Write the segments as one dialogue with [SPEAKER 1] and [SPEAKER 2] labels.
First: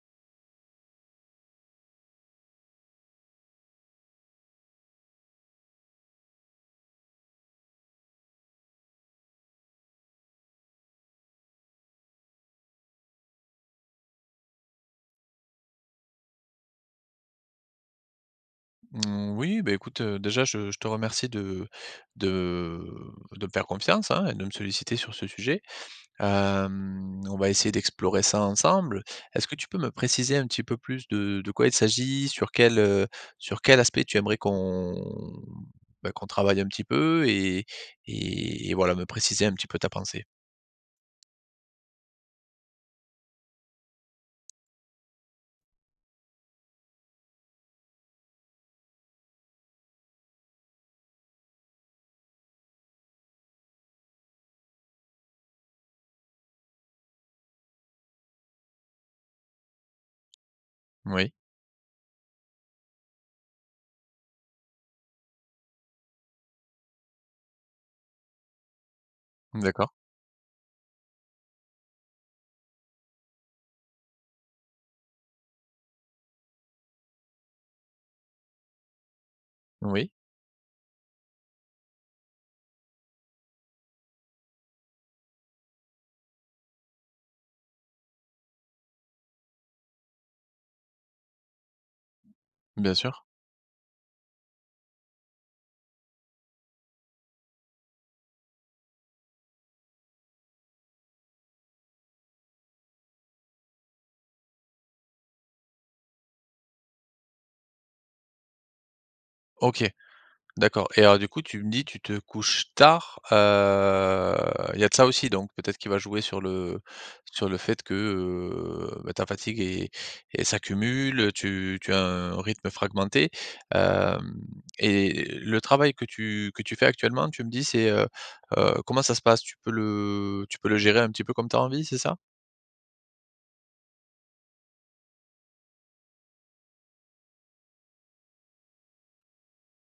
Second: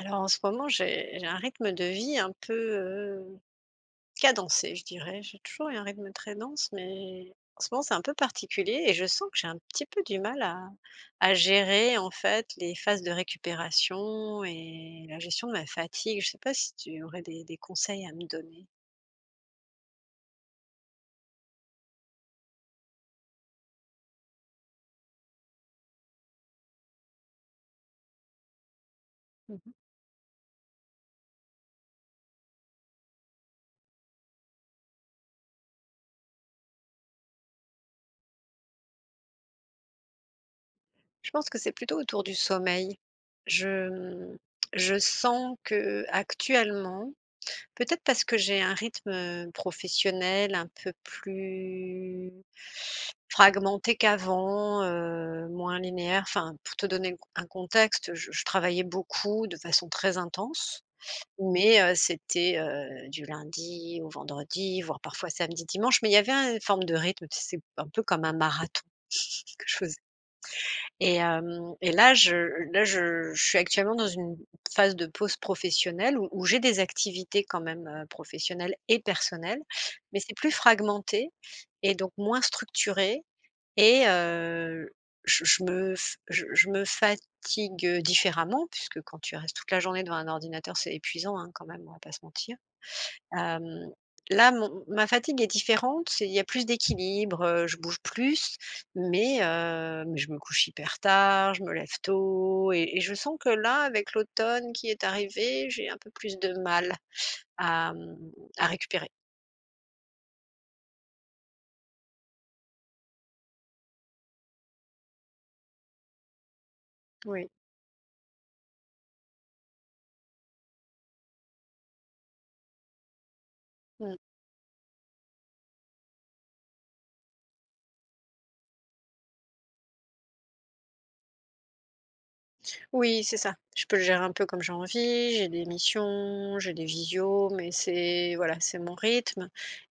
[SPEAKER 1] Alors en ce moment, j'ai j'ai un rythme de vie un peu, heu, cadencé, je dirais. J'ai toujours eu un rythme très dense, mais, en ce moment, c'est un peu particulier et je sens que j'ai un petit peu du mal à à gérer en fait, les phases de récupération et la gestion de ma fatigue. Je sais pas, si tu aurais des des conseils à me donner?
[SPEAKER 2] Mmh, oui, bah, écoute déjà je je te remercie de de de me faire confiance, hein et de me solliciter sur ce sujet. Hem, on va essayer d'explorer ça ensemble. Est-ce que
[SPEAKER 1] Mmh
[SPEAKER 2] tu
[SPEAKER 1] mh.
[SPEAKER 2] peux me préciser un petit peu plus de de quoi il s'agit, sur quel, heu, sur quel aspect, tu aimerais qu'on, bah, qu'on travaille un petit peu et et et voilà, me préciser un petit peu ta pensée?
[SPEAKER 1] Je pense que c'est plutôt autour du sommeil. Je, mmh, je sens qu'actuellement peut-être parce que j'ai un rythme professionnel un peu plus, fragmenté qu'avant, heu, moins linéaire. Enfin, pour te donner le un contexte, je je travaillais beaucoup, de façon très intense,
[SPEAKER 2] Moui.
[SPEAKER 1] mais, heu, c'était, heu, du lundi au vendredi, voire, parfois samedi, dimanche. Mais il y avait un une forme de rythme tu sais, un peu comme un marathon, que je
[SPEAKER 2] D'accord.
[SPEAKER 1] faisais et hem, et là je là je je suis actuellement dans une phase de pause professionnelle où où j'ai des activités quand même professionnelles et personnelles,
[SPEAKER 2] Oui.
[SPEAKER 1] mais c'est plus fragmenté et donc moins structuré et heu, je je me f je je me fatigue différemment puisque quand tu restes toute la journée devant un ordinateur, c'est épuisant, hein quand même, on va pas se mentir.
[SPEAKER 2] Bien sûr.
[SPEAKER 1] Hem, là mon ma fatigue est différente, c'est il y a plus d'équilibre, heu, je bouge plus, mais, heu, mais je me couche hyper tard, je me lève tôt et et je sens que là, avec l'automne qui est arrivé, j'ai un peu plus de mal à, mmh, à récupérer.
[SPEAKER 2] OK, d'accord et alors du coup, tu me dis, tu te couches tard, heu, il y a de ça aussi donc peut-être qui va jouer sur le sur
[SPEAKER 1] Oui.
[SPEAKER 2] le fait que, heu, ben, ta fatigue est elle s'accumule, heu, tu tu as un rythme fragmenté,
[SPEAKER 1] Mmh.
[SPEAKER 2] hem, et le travail que tu que tu fais actuellement tu me dis c'est, heu heu, comment ça se passe? Tu peux le tu peux le gérer un petit peu comme tu as envie, c'est ça?
[SPEAKER 1] Oui, c'est ça. Je peux gérer un peu comme j'ai envie, j'ai des missions, j'ai des visios mais c'est voilà, c'est mon rythme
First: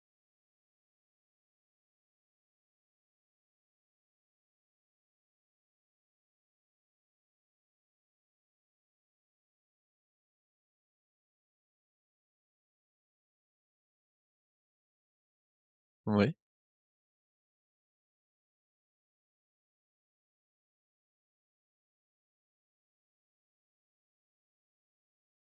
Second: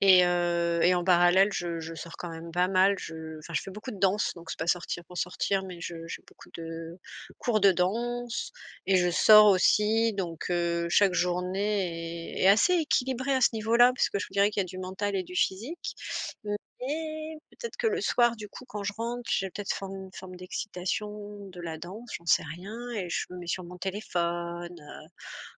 [SPEAKER 1] et heu, et en parallèle je je sors quand même pas mal, je enfin, je fais beaucoup de danse donc c'est pas sortir pour sortir mais je j'ai beaucoup de cours de danse et je sors aussi donc heu, chaque journée est est assez équilibrée à ce niveau-là parce que je vous dirais qu'il y a du mental et du physique
[SPEAKER 2] Ouais.
[SPEAKER 1] mais peut-être que le soir du coup, quand je rentre, j'ai peut-être forme une forme d'excitation de la danse, j'en sais rien et je me mets sur mon téléphone, heu,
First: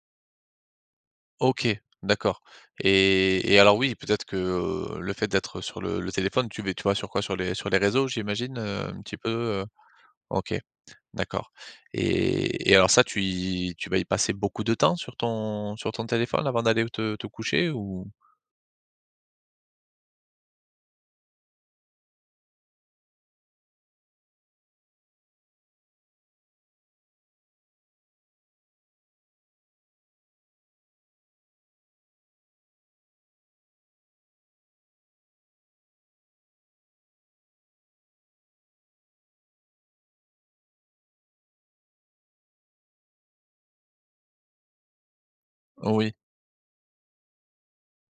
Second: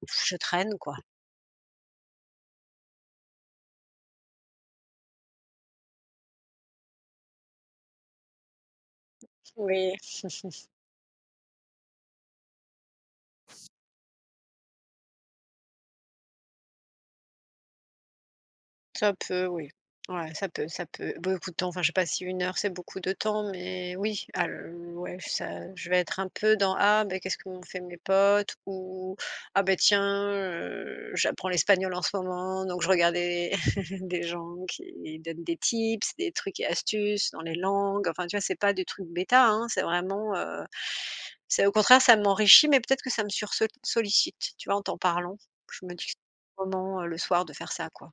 [SPEAKER 1] je traîne, quoi.
[SPEAKER 2] OK, d'accord et et alors, oui, peut-être que, heu, le fait d'être sur le le téléphone, tu vé tu vas sur quoi? Sur les sur les réseaux, j'imagine, heu, un petit peu, heu?
[SPEAKER 1] Oui.
[SPEAKER 2] OK, d'accord et et alors, ça, tu y tu vas y passer beaucoup de temps sur ton sur ton téléphone avant d'aller te te coucher ou?
[SPEAKER 1] Ça peut, oui. Ouais, ça peut ça peut, beaucoup de temps, enfin, je sais pas si 1 heure c'est beaucoup de temps mais oui, al ouais, ça, heu, je vais être un peu dans «Ah, ben, qu'est-ce qu'ont fait mes potes» ou «Ah, ben, tiens, heu, j'apprends l'espagnol en ce moment donc je regarde les des gens qui donnent des tips, des trucs et astuces dans les langues», enfin, tu vois? C'est pas des trucs bêta, hein, c'est vraiment, heu, c'est au contraire, ça m'enrichit mais peut-être que ça me sursol sollicite, tu vois? En t'en parlant, je me
[SPEAKER 2] Oh
[SPEAKER 1] dis que
[SPEAKER 2] oui.
[SPEAKER 1] c pendant, heu, le soir de faire ça, quoi.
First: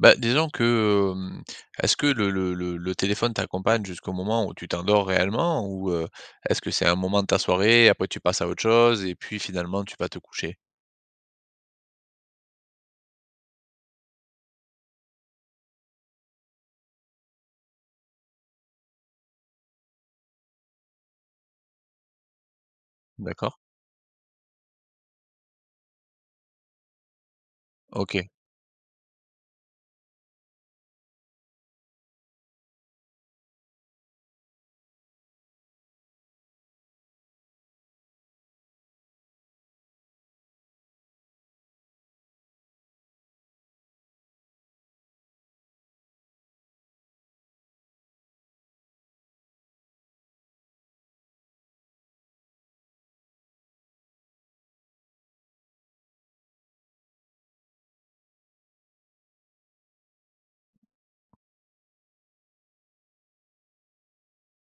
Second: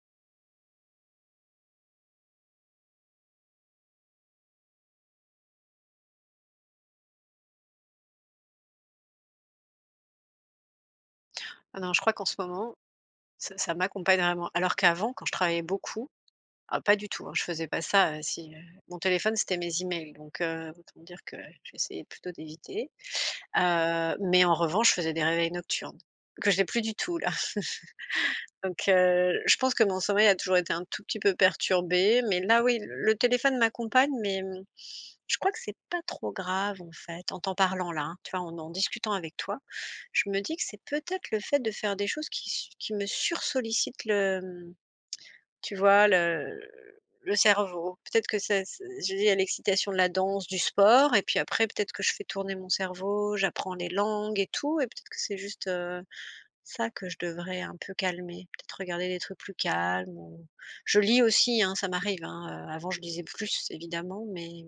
[SPEAKER 2] Ben, disons que, hem, est-ce que le le le le téléphone t'accompagne jusqu'au moment où tu t'endors réellement ou heu, est-ce que c'est un moment de ta soirée, après tu passes à autre chose et puis finalement tu vas te coucher?
[SPEAKER 1] Ah non, je crois qu'en ce moment, ça ça m'accompagne vraiment, alors qu'avant quand je travaillais beaucoup, ah pas du tout, hein, je faisais pas ça, heu, si, heu, mon téléphone, c'était mes emails, donc heu, autant dire que j'essayais plutôt d'éviter.
[SPEAKER 2] D'accord.
[SPEAKER 1] Heu, mais en revanche, je faisais des réveils nocturnes, que je n'ai plus du tout là.
[SPEAKER 2] OK.
[SPEAKER 1] Donc, heu, je pense que mon sommeil a toujours été un tout petit peu perturbé, mais là oui, le téléphone m'accompagne, mais mmh, je crois que c'est pas trop grave, en fait. En t'en parlant là, hein, tu vois, en en discutant avec toi, je me dis que c'est peut-être le fait de faire des choses qui sur me sursollicitent le, hem, tu vois, le, heu, le cerveau. Peut-être que c'est s s je lie à l'excitation de la danse, du sport et puis après peut-être que je fais tourner mon cerveau, j'apprends les langues et tout et peut-être que c'est juste, heu, ça, que je devrais un peu calmer, peut-être regarder des trucs plus calmes, ou je lis aussi, hein, ça m'arrive, hein, heu, avant je lisais, plus évidemment, mais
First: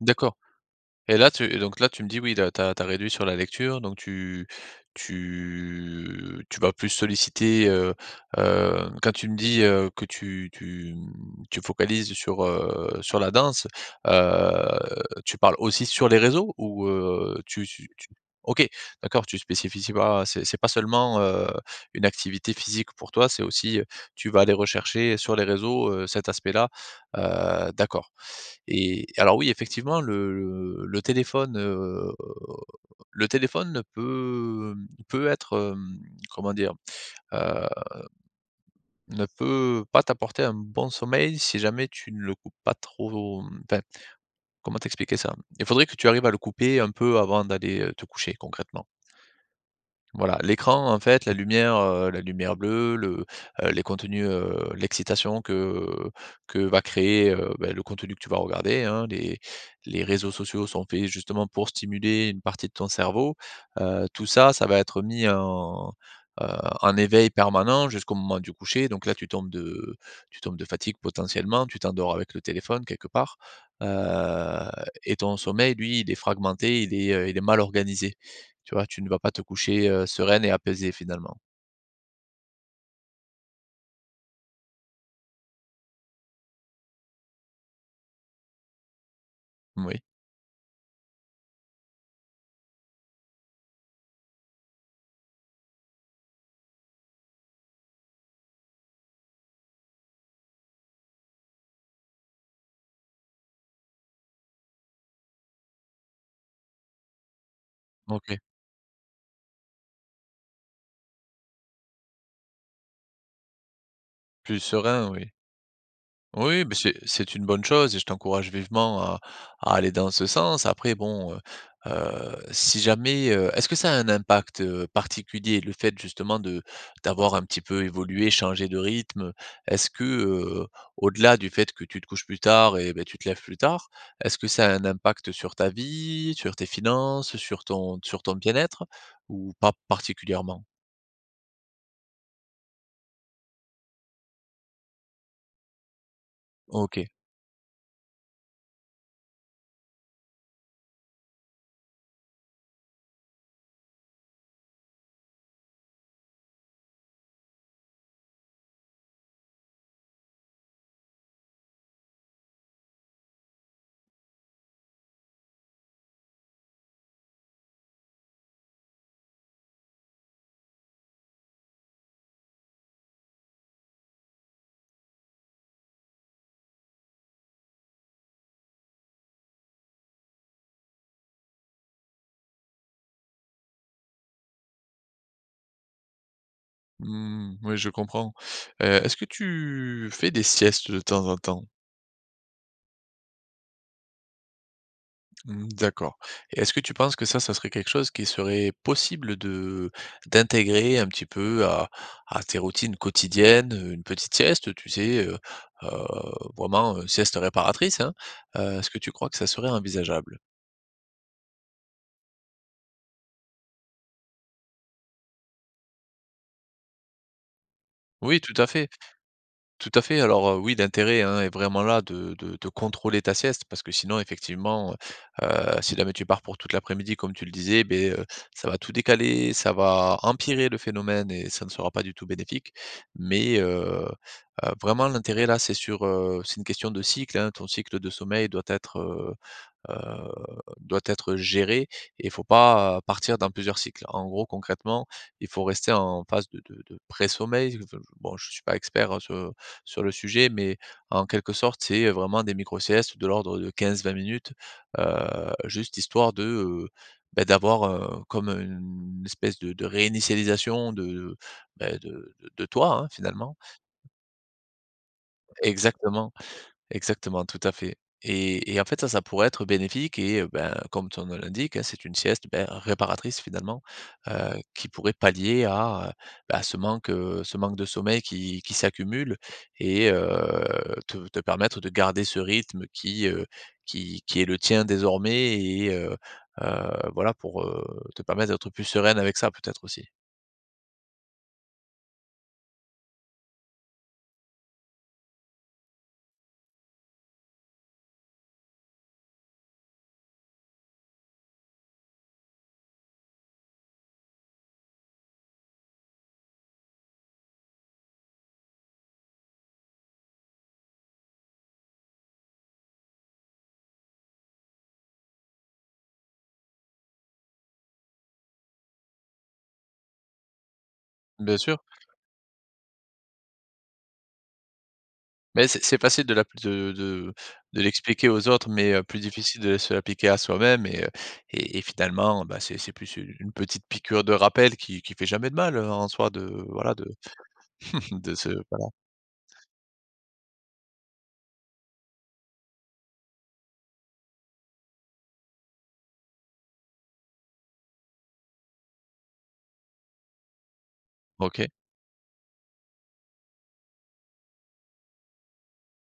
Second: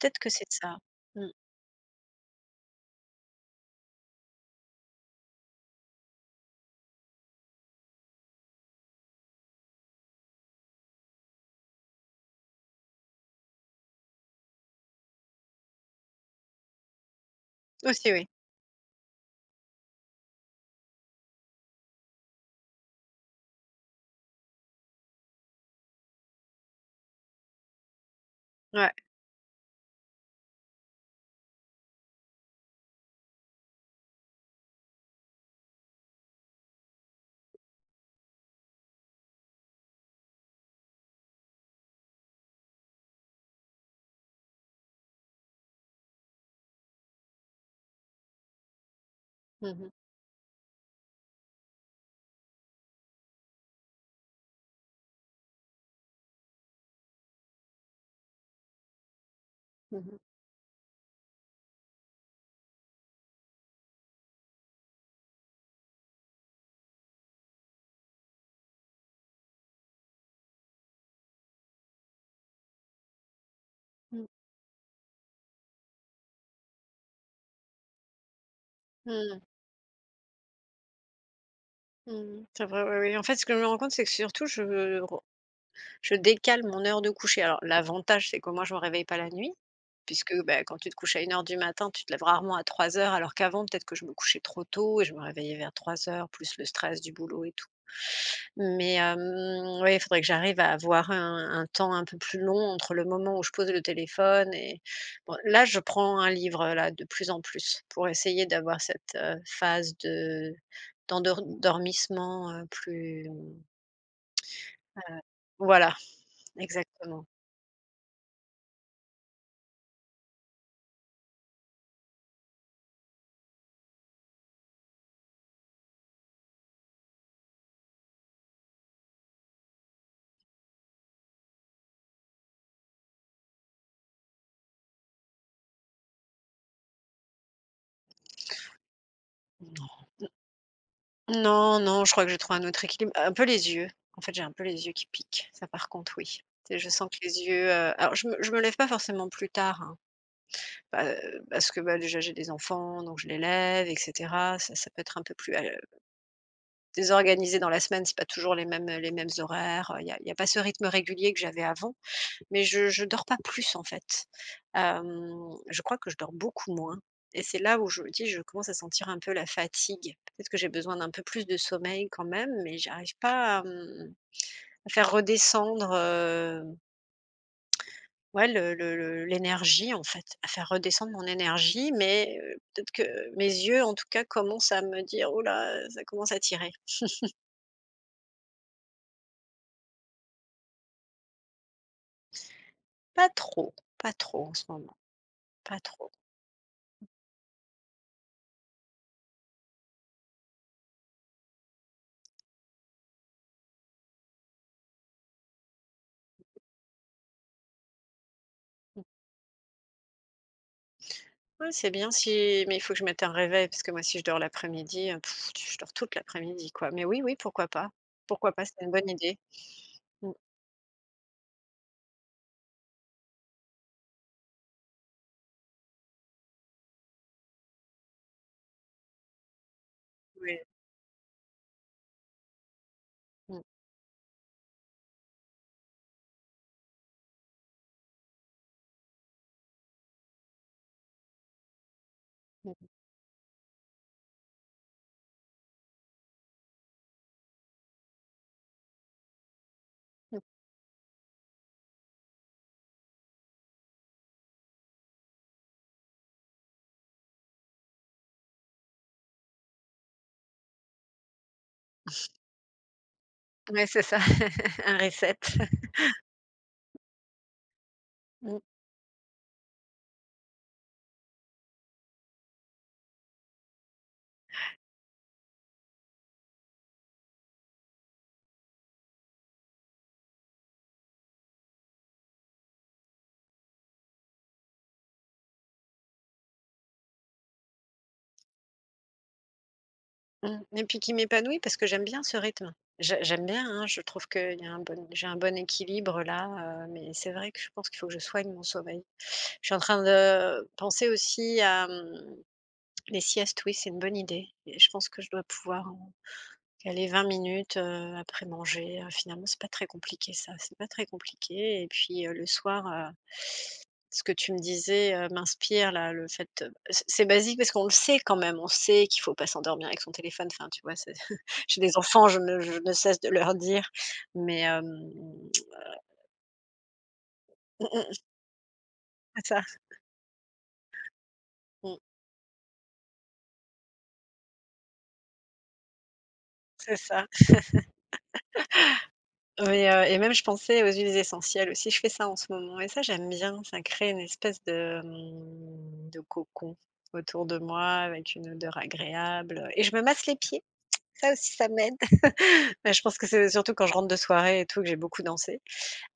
[SPEAKER 1] peut-être que
[SPEAKER 2] D'accord
[SPEAKER 1] c'est de ça,
[SPEAKER 2] et
[SPEAKER 1] mmh
[SPEAKER 2] là tu donc là tu me dis, oui là, tu as tu as réduit sur la lecture, donc tu tu tu vas plus solliciter, heu, hem quand tu me dis, heu, que tu tu, mmh, tu focalises sur, heu, sur la danse, heu, tu parles aussi sur les réseaux ou, heu, tu tu tu
[SPEAKER 1] Aussi, oui.
[SPEAKER 2] OK, d'accord, tu spécifies pas, c'est c'est pas seulement, heu, une activité physique pour toi, c'est aussi, heu, tu vas aller rechercher, heu, sur les réseaux, heu, cet aspect-là, heu, d'accord
[SPEAKER 1] Ouais.
[SPEAKER 2] et alors oui, effectivement, le le le téléphone, heu, le téléphone peut peut être, hem, comment dire, heu, ne peut pas t'apporter un bon sommeil si jamais tu ne le coupes pas trop, mmh, enfin, comment t'expliquer ça? Il faudrait que tu arrives à le couper un peu avant d'aller, heu, te coucher, concrètement.
[SPEAKER 1] Mmh mh.
[SPEAKER 2] Voilà. L'écran, en fait, la lumière, heu, la lumière bleue, le, heu, les contenus, heu, l'excitation que, heu, que va créer, heu, bah le contenu que tu vas regarder, hein. Les
[SPEAKER 1] Mmh
[SPEAKER 2] les
[SPEAKER 1] mh.
[SPEAKER 2] réseaux sociaux sont faits justement pour stimuler une partie de ton cerveau, heu, tout ça, ça va être mis en, heu, en éveil permanent jusqu'au moment du coucher, donc là, tu tombes de tu tombes de fatigue potentiellement, tu t'endors avec le téléphone, quelque part,
[SPEAKER 1] Mmh.
[SPEAKER 2] heu et ton sommeil, lui, il est fragmenté, il est, heu, il est mal organisé. Tu vois? Tu ne
[SPEAKER 1] Mmh
[SPEAKER 2] vas pas
[SPEAKER 1] mh.
[SPEAKER 2] te coucher, heu, sereine et apaisée, finalement.
[SPEAKER 1] Mmh, c'est vrai ouais oui, en fait, ce que je me rends compte, c'est que surtout je re je décale mon heure de coucher. Alors l'avantage, c'est qu'au moins, je me réveille pas la nuit,
[SPEAKER 2] Moui.
[SPEAKER 1] puisque, bah, quand tu te couches à 1:00 du matin, tu te lèves rarement à 3:00, alors qu'avant, peut-être que je me couchais trop tôt et je me réveillais vers 3:00, plus le stress du boulot et tout, mais hem, oui, il faudrait que j'arrive à avoir un un temps un peu plus long entre le moment où je pose le téléphone et bon là, je prends un livre-là, de plus en plus pour
[SPEAKER 2] OK.
[SPEAKER 1] essayer d'avoir cette, heu, phase de d'endor dormissement, heu, plus, heu,
[SPEAKER 2] Plus serein oui.
[SPEAKER 1] voilà
[SPEAKER 2] Oui, bah, c'est
[SPEAKER 1] exactement.
[SPEAKER 2] c'est une bonne chose et je t'encourage vivement à à aller dans ce sens. Après bon, heu, heu, si jamais, heu, est-ce que ça a un impact, heu, particulier le fait justement de d'avoir un petit peu évolué, changé de rythme? Est-ce que, heu, au-delà du fait que tu te couches plus tard et beh, tu te lèves plus tard? Est-ce que ça a un impact sur ta vie, sur tes finances, sur ton sur ton bien-être ou pas
[SPEAKER 1] Non,
[SPEAKER 2] particulièrement?
[SPEAKER 1] n non, non. Je crois que j'ai trouvé un autre équilibre un peu les yeux en fait, j'ai un peu les yeux qui piquent, ça par contre, oui. Et je je
[SPEAKER 2] OK.
[SPEAKER 1] sens que les yeux, heu alors je me je me lève pas forcément plus tard, hein pa parce que, bah, déjà, j'ai des enfants, donc je les lève et cetera. Ça ça peut être un peu plus, al heu désorganisé dans la semaine, c'est pas toujours les mêmes les mêmes horaires. Il y a il y a pas ce rythme régulier que j'avais avant. Mais je je dors pas plus en fait. Hem, je crois que je dors beaucoup moins et c'est là, où je me dis, je commence à sentir un peu la fatigue. Peut-être que j'ai besoin d'un peu plus de sommeil quand même, mais j'arrive pas à, mmh, à faire redescendre, heu, ouais, le le le l'énergie en fait, à faire redescendre mon énergie, mais heu, peut-être que mes yeux, en tout cas, commencent à me dire: «Ouh là, heu, ça commence à tirer».
[SPEAKER 2] Mmh, oui, je comprends, heu, est-ce que tu fais des siestes de temps en temps?
[SPEAKER 1] Pas trop, pas trop en ce moment,
[SPEAKER 2] Mmh,
[SPEAKER 1] pas trop.
[SPEAKER 2] d'accord et est-ce que tu penses que ça, ça serait quelque chose qui serait possible de d'intégrer un petit peu, à à tes routines quotidiennes, une petite sieste, tu sais, heu, heu, vraiment, sieste réparatrice, hein? Heu, est-ce que
[SPEAKER 1] Mmh.
[SPEAKER 2] tu crois que ça serait envisageable?
[SPEAKER 1] Ouais, c'est bien si mais il faut que je mette un réveil parce que moi, si je dors l'après-midi, heu, je dors toute l'après-midi, quoi, mais oui, oui pourquoi pas.
[SPEAKER 2] Oui,
[SPEAKER 1] Pourquoi
[SPEAKER 2] tout
[SPEAKER 1] pas.
[SPEAKER 2] à
[SPEAKER 1] C'est
[SPEAKER 2] fait
[SPEAKER 1] une bonne idée!
[SPEAKER 2] tout à fait.
[SPEAKER 1] Mmh.
[SPEAKER 2] Alors, oui l'intérêt hein est vraiment là, de de de contrôler ta sieste, parce que sinon, effectivement, heu, heu, si jamais tu pars pour toute l'après-midi, comme tu le disais, ben, heu, ça va tout décaler, ça va,
[SPEAKER 1] Ouais.
[SPEAKER 2] empirer le phénomène et ça ne sera pas du tout bénéfique, mais
[SPEAKER 1] Mmh.
[SPEAKER 2] heu, heu, vraiment l'intérêt là, c'est sur, heu, c'est une question de cycle, hein, ton cycle de sommeil doit être, heu, heu, doit être géré et il faut
[SPEAKER 1] Mmh mh.
[SPEAKER 2] pas, partir dans plusieurs cycles. En gros, concrètement, il faut rester en phase de de de pré-sommeil [unintelligible] bon, je suis pas expert, hein, sur sur le
[SPEAKER 1] Mmh.
[SPEAKER 2] sujet, mais en quelque sorte, c'est vraiment des micro-siestes de l'ordre de 15-20 minutes, heu, juste histoire de, heu, ben d'avoir, heu, comme une espèce de de réinitialisation de, bah, de de toi hein, finalement.
[SPEAKER 1] Mais c'est ça, un reset.
[SPEAKER 2] Exactement, exactement, tout à fait
[SPEAKER 1] Mmh.
[SPEAKER 2] et et en fait ça, ça pourrait être bénéfique et bah, comme son nom l'indique hein, c'est une sieste, bah, réparatrice finalement, heu, qui pourrait pallier à, heu, bah à ce manque ce manque de sommeil qui qui s'accumule et heu, te te permettre de garder ce rythme qui, heu, qui qui est le tien désormais et heu, heu, voilà pour, heu, te permettre d'être plus sereine avec ça peut-être aussi.
[SPEAKER 1] Mmh et puis qui m'épanouit parce que j'aime bien ce rythme. Je j'aime bien hein, je trouve qu'il y a un bon j'ai un bon équilibre-là, heu, mais c'est vrai que je pense qu'il faut que je soigne mon sommeil. Je suis en train de, penser aussi à, mmh, les siestes, oui, c'est une bonne idée et je pense que je dois pouvoir, heu, caler 20 minutes, heu, après manger, heu, finalement, c'est pas très compliqué ça, c'est pas très compliqué et puis, heu, le soir, heu, ce que tu me disais, heu, m'inspire là, le fait c'est c'est basique parce qu'on le sait quand même. On sait qu'il faut pas s'endormir avec son téléphone. Enfin, tu vois, c'est
[SPEAKER 2] Bien sûr.
[SPEAKER 1] j'ai des enfants, je ne je ne cesse de leur dire, mais hem, heu
[SPEAKER 2] Mais c'est c'est facile de l'appli de de de
[SPEAKER 1] Mmh mh.
[SPEAKER 2] l'expliquer aux autres, mais heu, plus
[SPEAKER 1] C'est
[SPEAKER 2] difficile
[SPEAKER 1] ça.
[SPEAKER 2] de se l'appliquer à soi-même et heu, et et
[SPEAKER 1] Mmh.
[SPEAKER 2] finalement bah, c'est c'est plus une une petite piqûre de rappel qui qui fait jamais de mal, heu, en soi de voilà,
[SPEAKER 1] C'est
[SPEAKER 2] de
[SPEAKER 1] ça.
[SPEAKER 2] de se voilà.
[SPEAKER 1] Oui, heu, et même je pensais aux huiles essentielles aussi, je fais ça en ce moment et ça, j'aime bien, ça crée une espèce de, mmh, de cocon, autour de moi avec une odeur agréable et je me masse les pieds, ça aussi
[SPEAKER 2] OK.
[SPEAKER 1] ça m'aide. Bah, je pense que c'est surtout quand je rentre de soirée et tout, que j'ai beaucoup dansé,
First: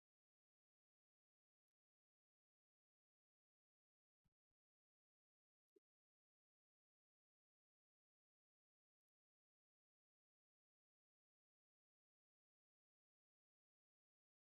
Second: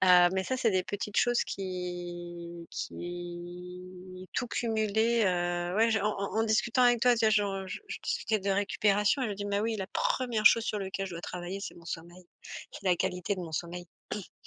[SPEAKER 1] heu, mais ça, c'est des petites choses qui qui tout cumulé, heu, ouais en en en discutant avec toi déjà, je re je je discutais de récupération et je me dis: «Mais oui, la 1re chose sur lequel je dois travailler, c'est mon sommeil, c'est la qualité de mon sommeil»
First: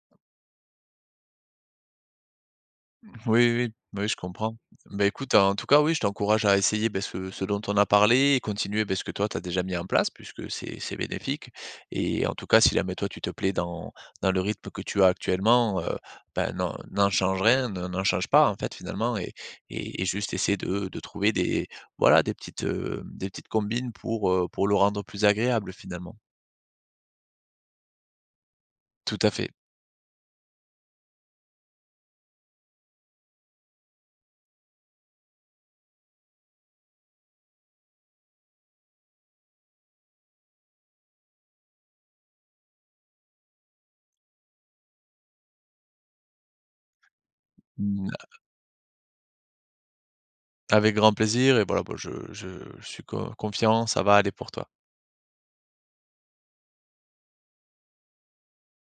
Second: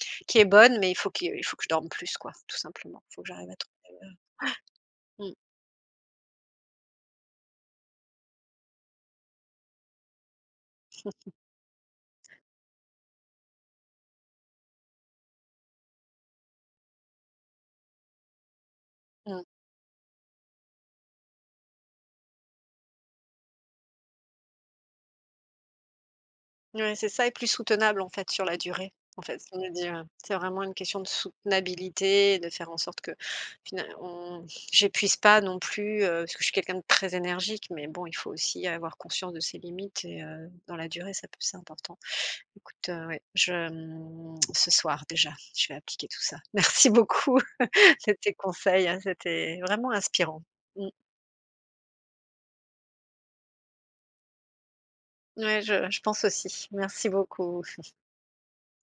[SPEAKER 1] qui est bonne, mais il faut que, il faut que je dorme plus quoi tout simplement, faut que j'arrive
[SPEAKER 2] Oui,
[SPEAKER 1] à
[SPEAKER 2] oui,
[SPEAKER 1] trouver,
[SPEAKER 2] bah oui,
[SPEAKER 1] ouais,
[SPEAKER 2] je comprends. Ben
[SPEAKER 1] ouais,
[SPEAKER 2] écoute,
[SPEAKER 1] mmh.
[SPEAKER 2] hein, en tout cas oui, je t'encourage à essayer, bah, ce ce dont on a parlé et continuer bah ce que toi tu as déjà mis en place, puisque c'est c'est bénéfique et en tout cas si jamais toi tu te plais dans dans le rythme que tu as actuellement, heu, bah, n'en n'en change rien, ne n'en change pas en fait, finalement et
[SPEAKER 1] Mmh.
[SPEAKER 2] et et juste essaye de de trouver des voilà des petites, heu, des petites combines pour, heu, pour le rendre plus agréable, finalement.
[SPEAKER 1] Ouais, c'est ça et plus soutenable en fait, sur la durée.
[SPEAKER 2] Tout
[SPEAKER 1] En
[SPEAKER 2] à
[SPEAKER 1] fait
[SPEAKER 2] fait.
[SPEAKER 1] ça me dit, oui. C'est vraiment une question de soutenabilité, de faire en sorte que fina on j'épuise pas non plus, heu, parce que je suis quelqu'un de très énergique, mais bon, il faut aussi avoir conscience de ses limites et heu, dans la durée, ça peut c'est important. Écoute, heu, oui, je, mmh, ce soir déjà, je vais appliquer tout ça. Merci beaucoup,
[SPEAKER 2] Mmh
[SPEAKER 1] de
[SPEAKER 2] a
[SPEAKER 1] tes conseils, hein, c'était vraiment inspirant. Mmh.
[SPEAKER 2] Avec grand plaisir et voila quoi, je je je suis co confiant, ça va aller pour toi.
[SPEAKER 1] Ouais, je je pense aussi, merci beaucoup.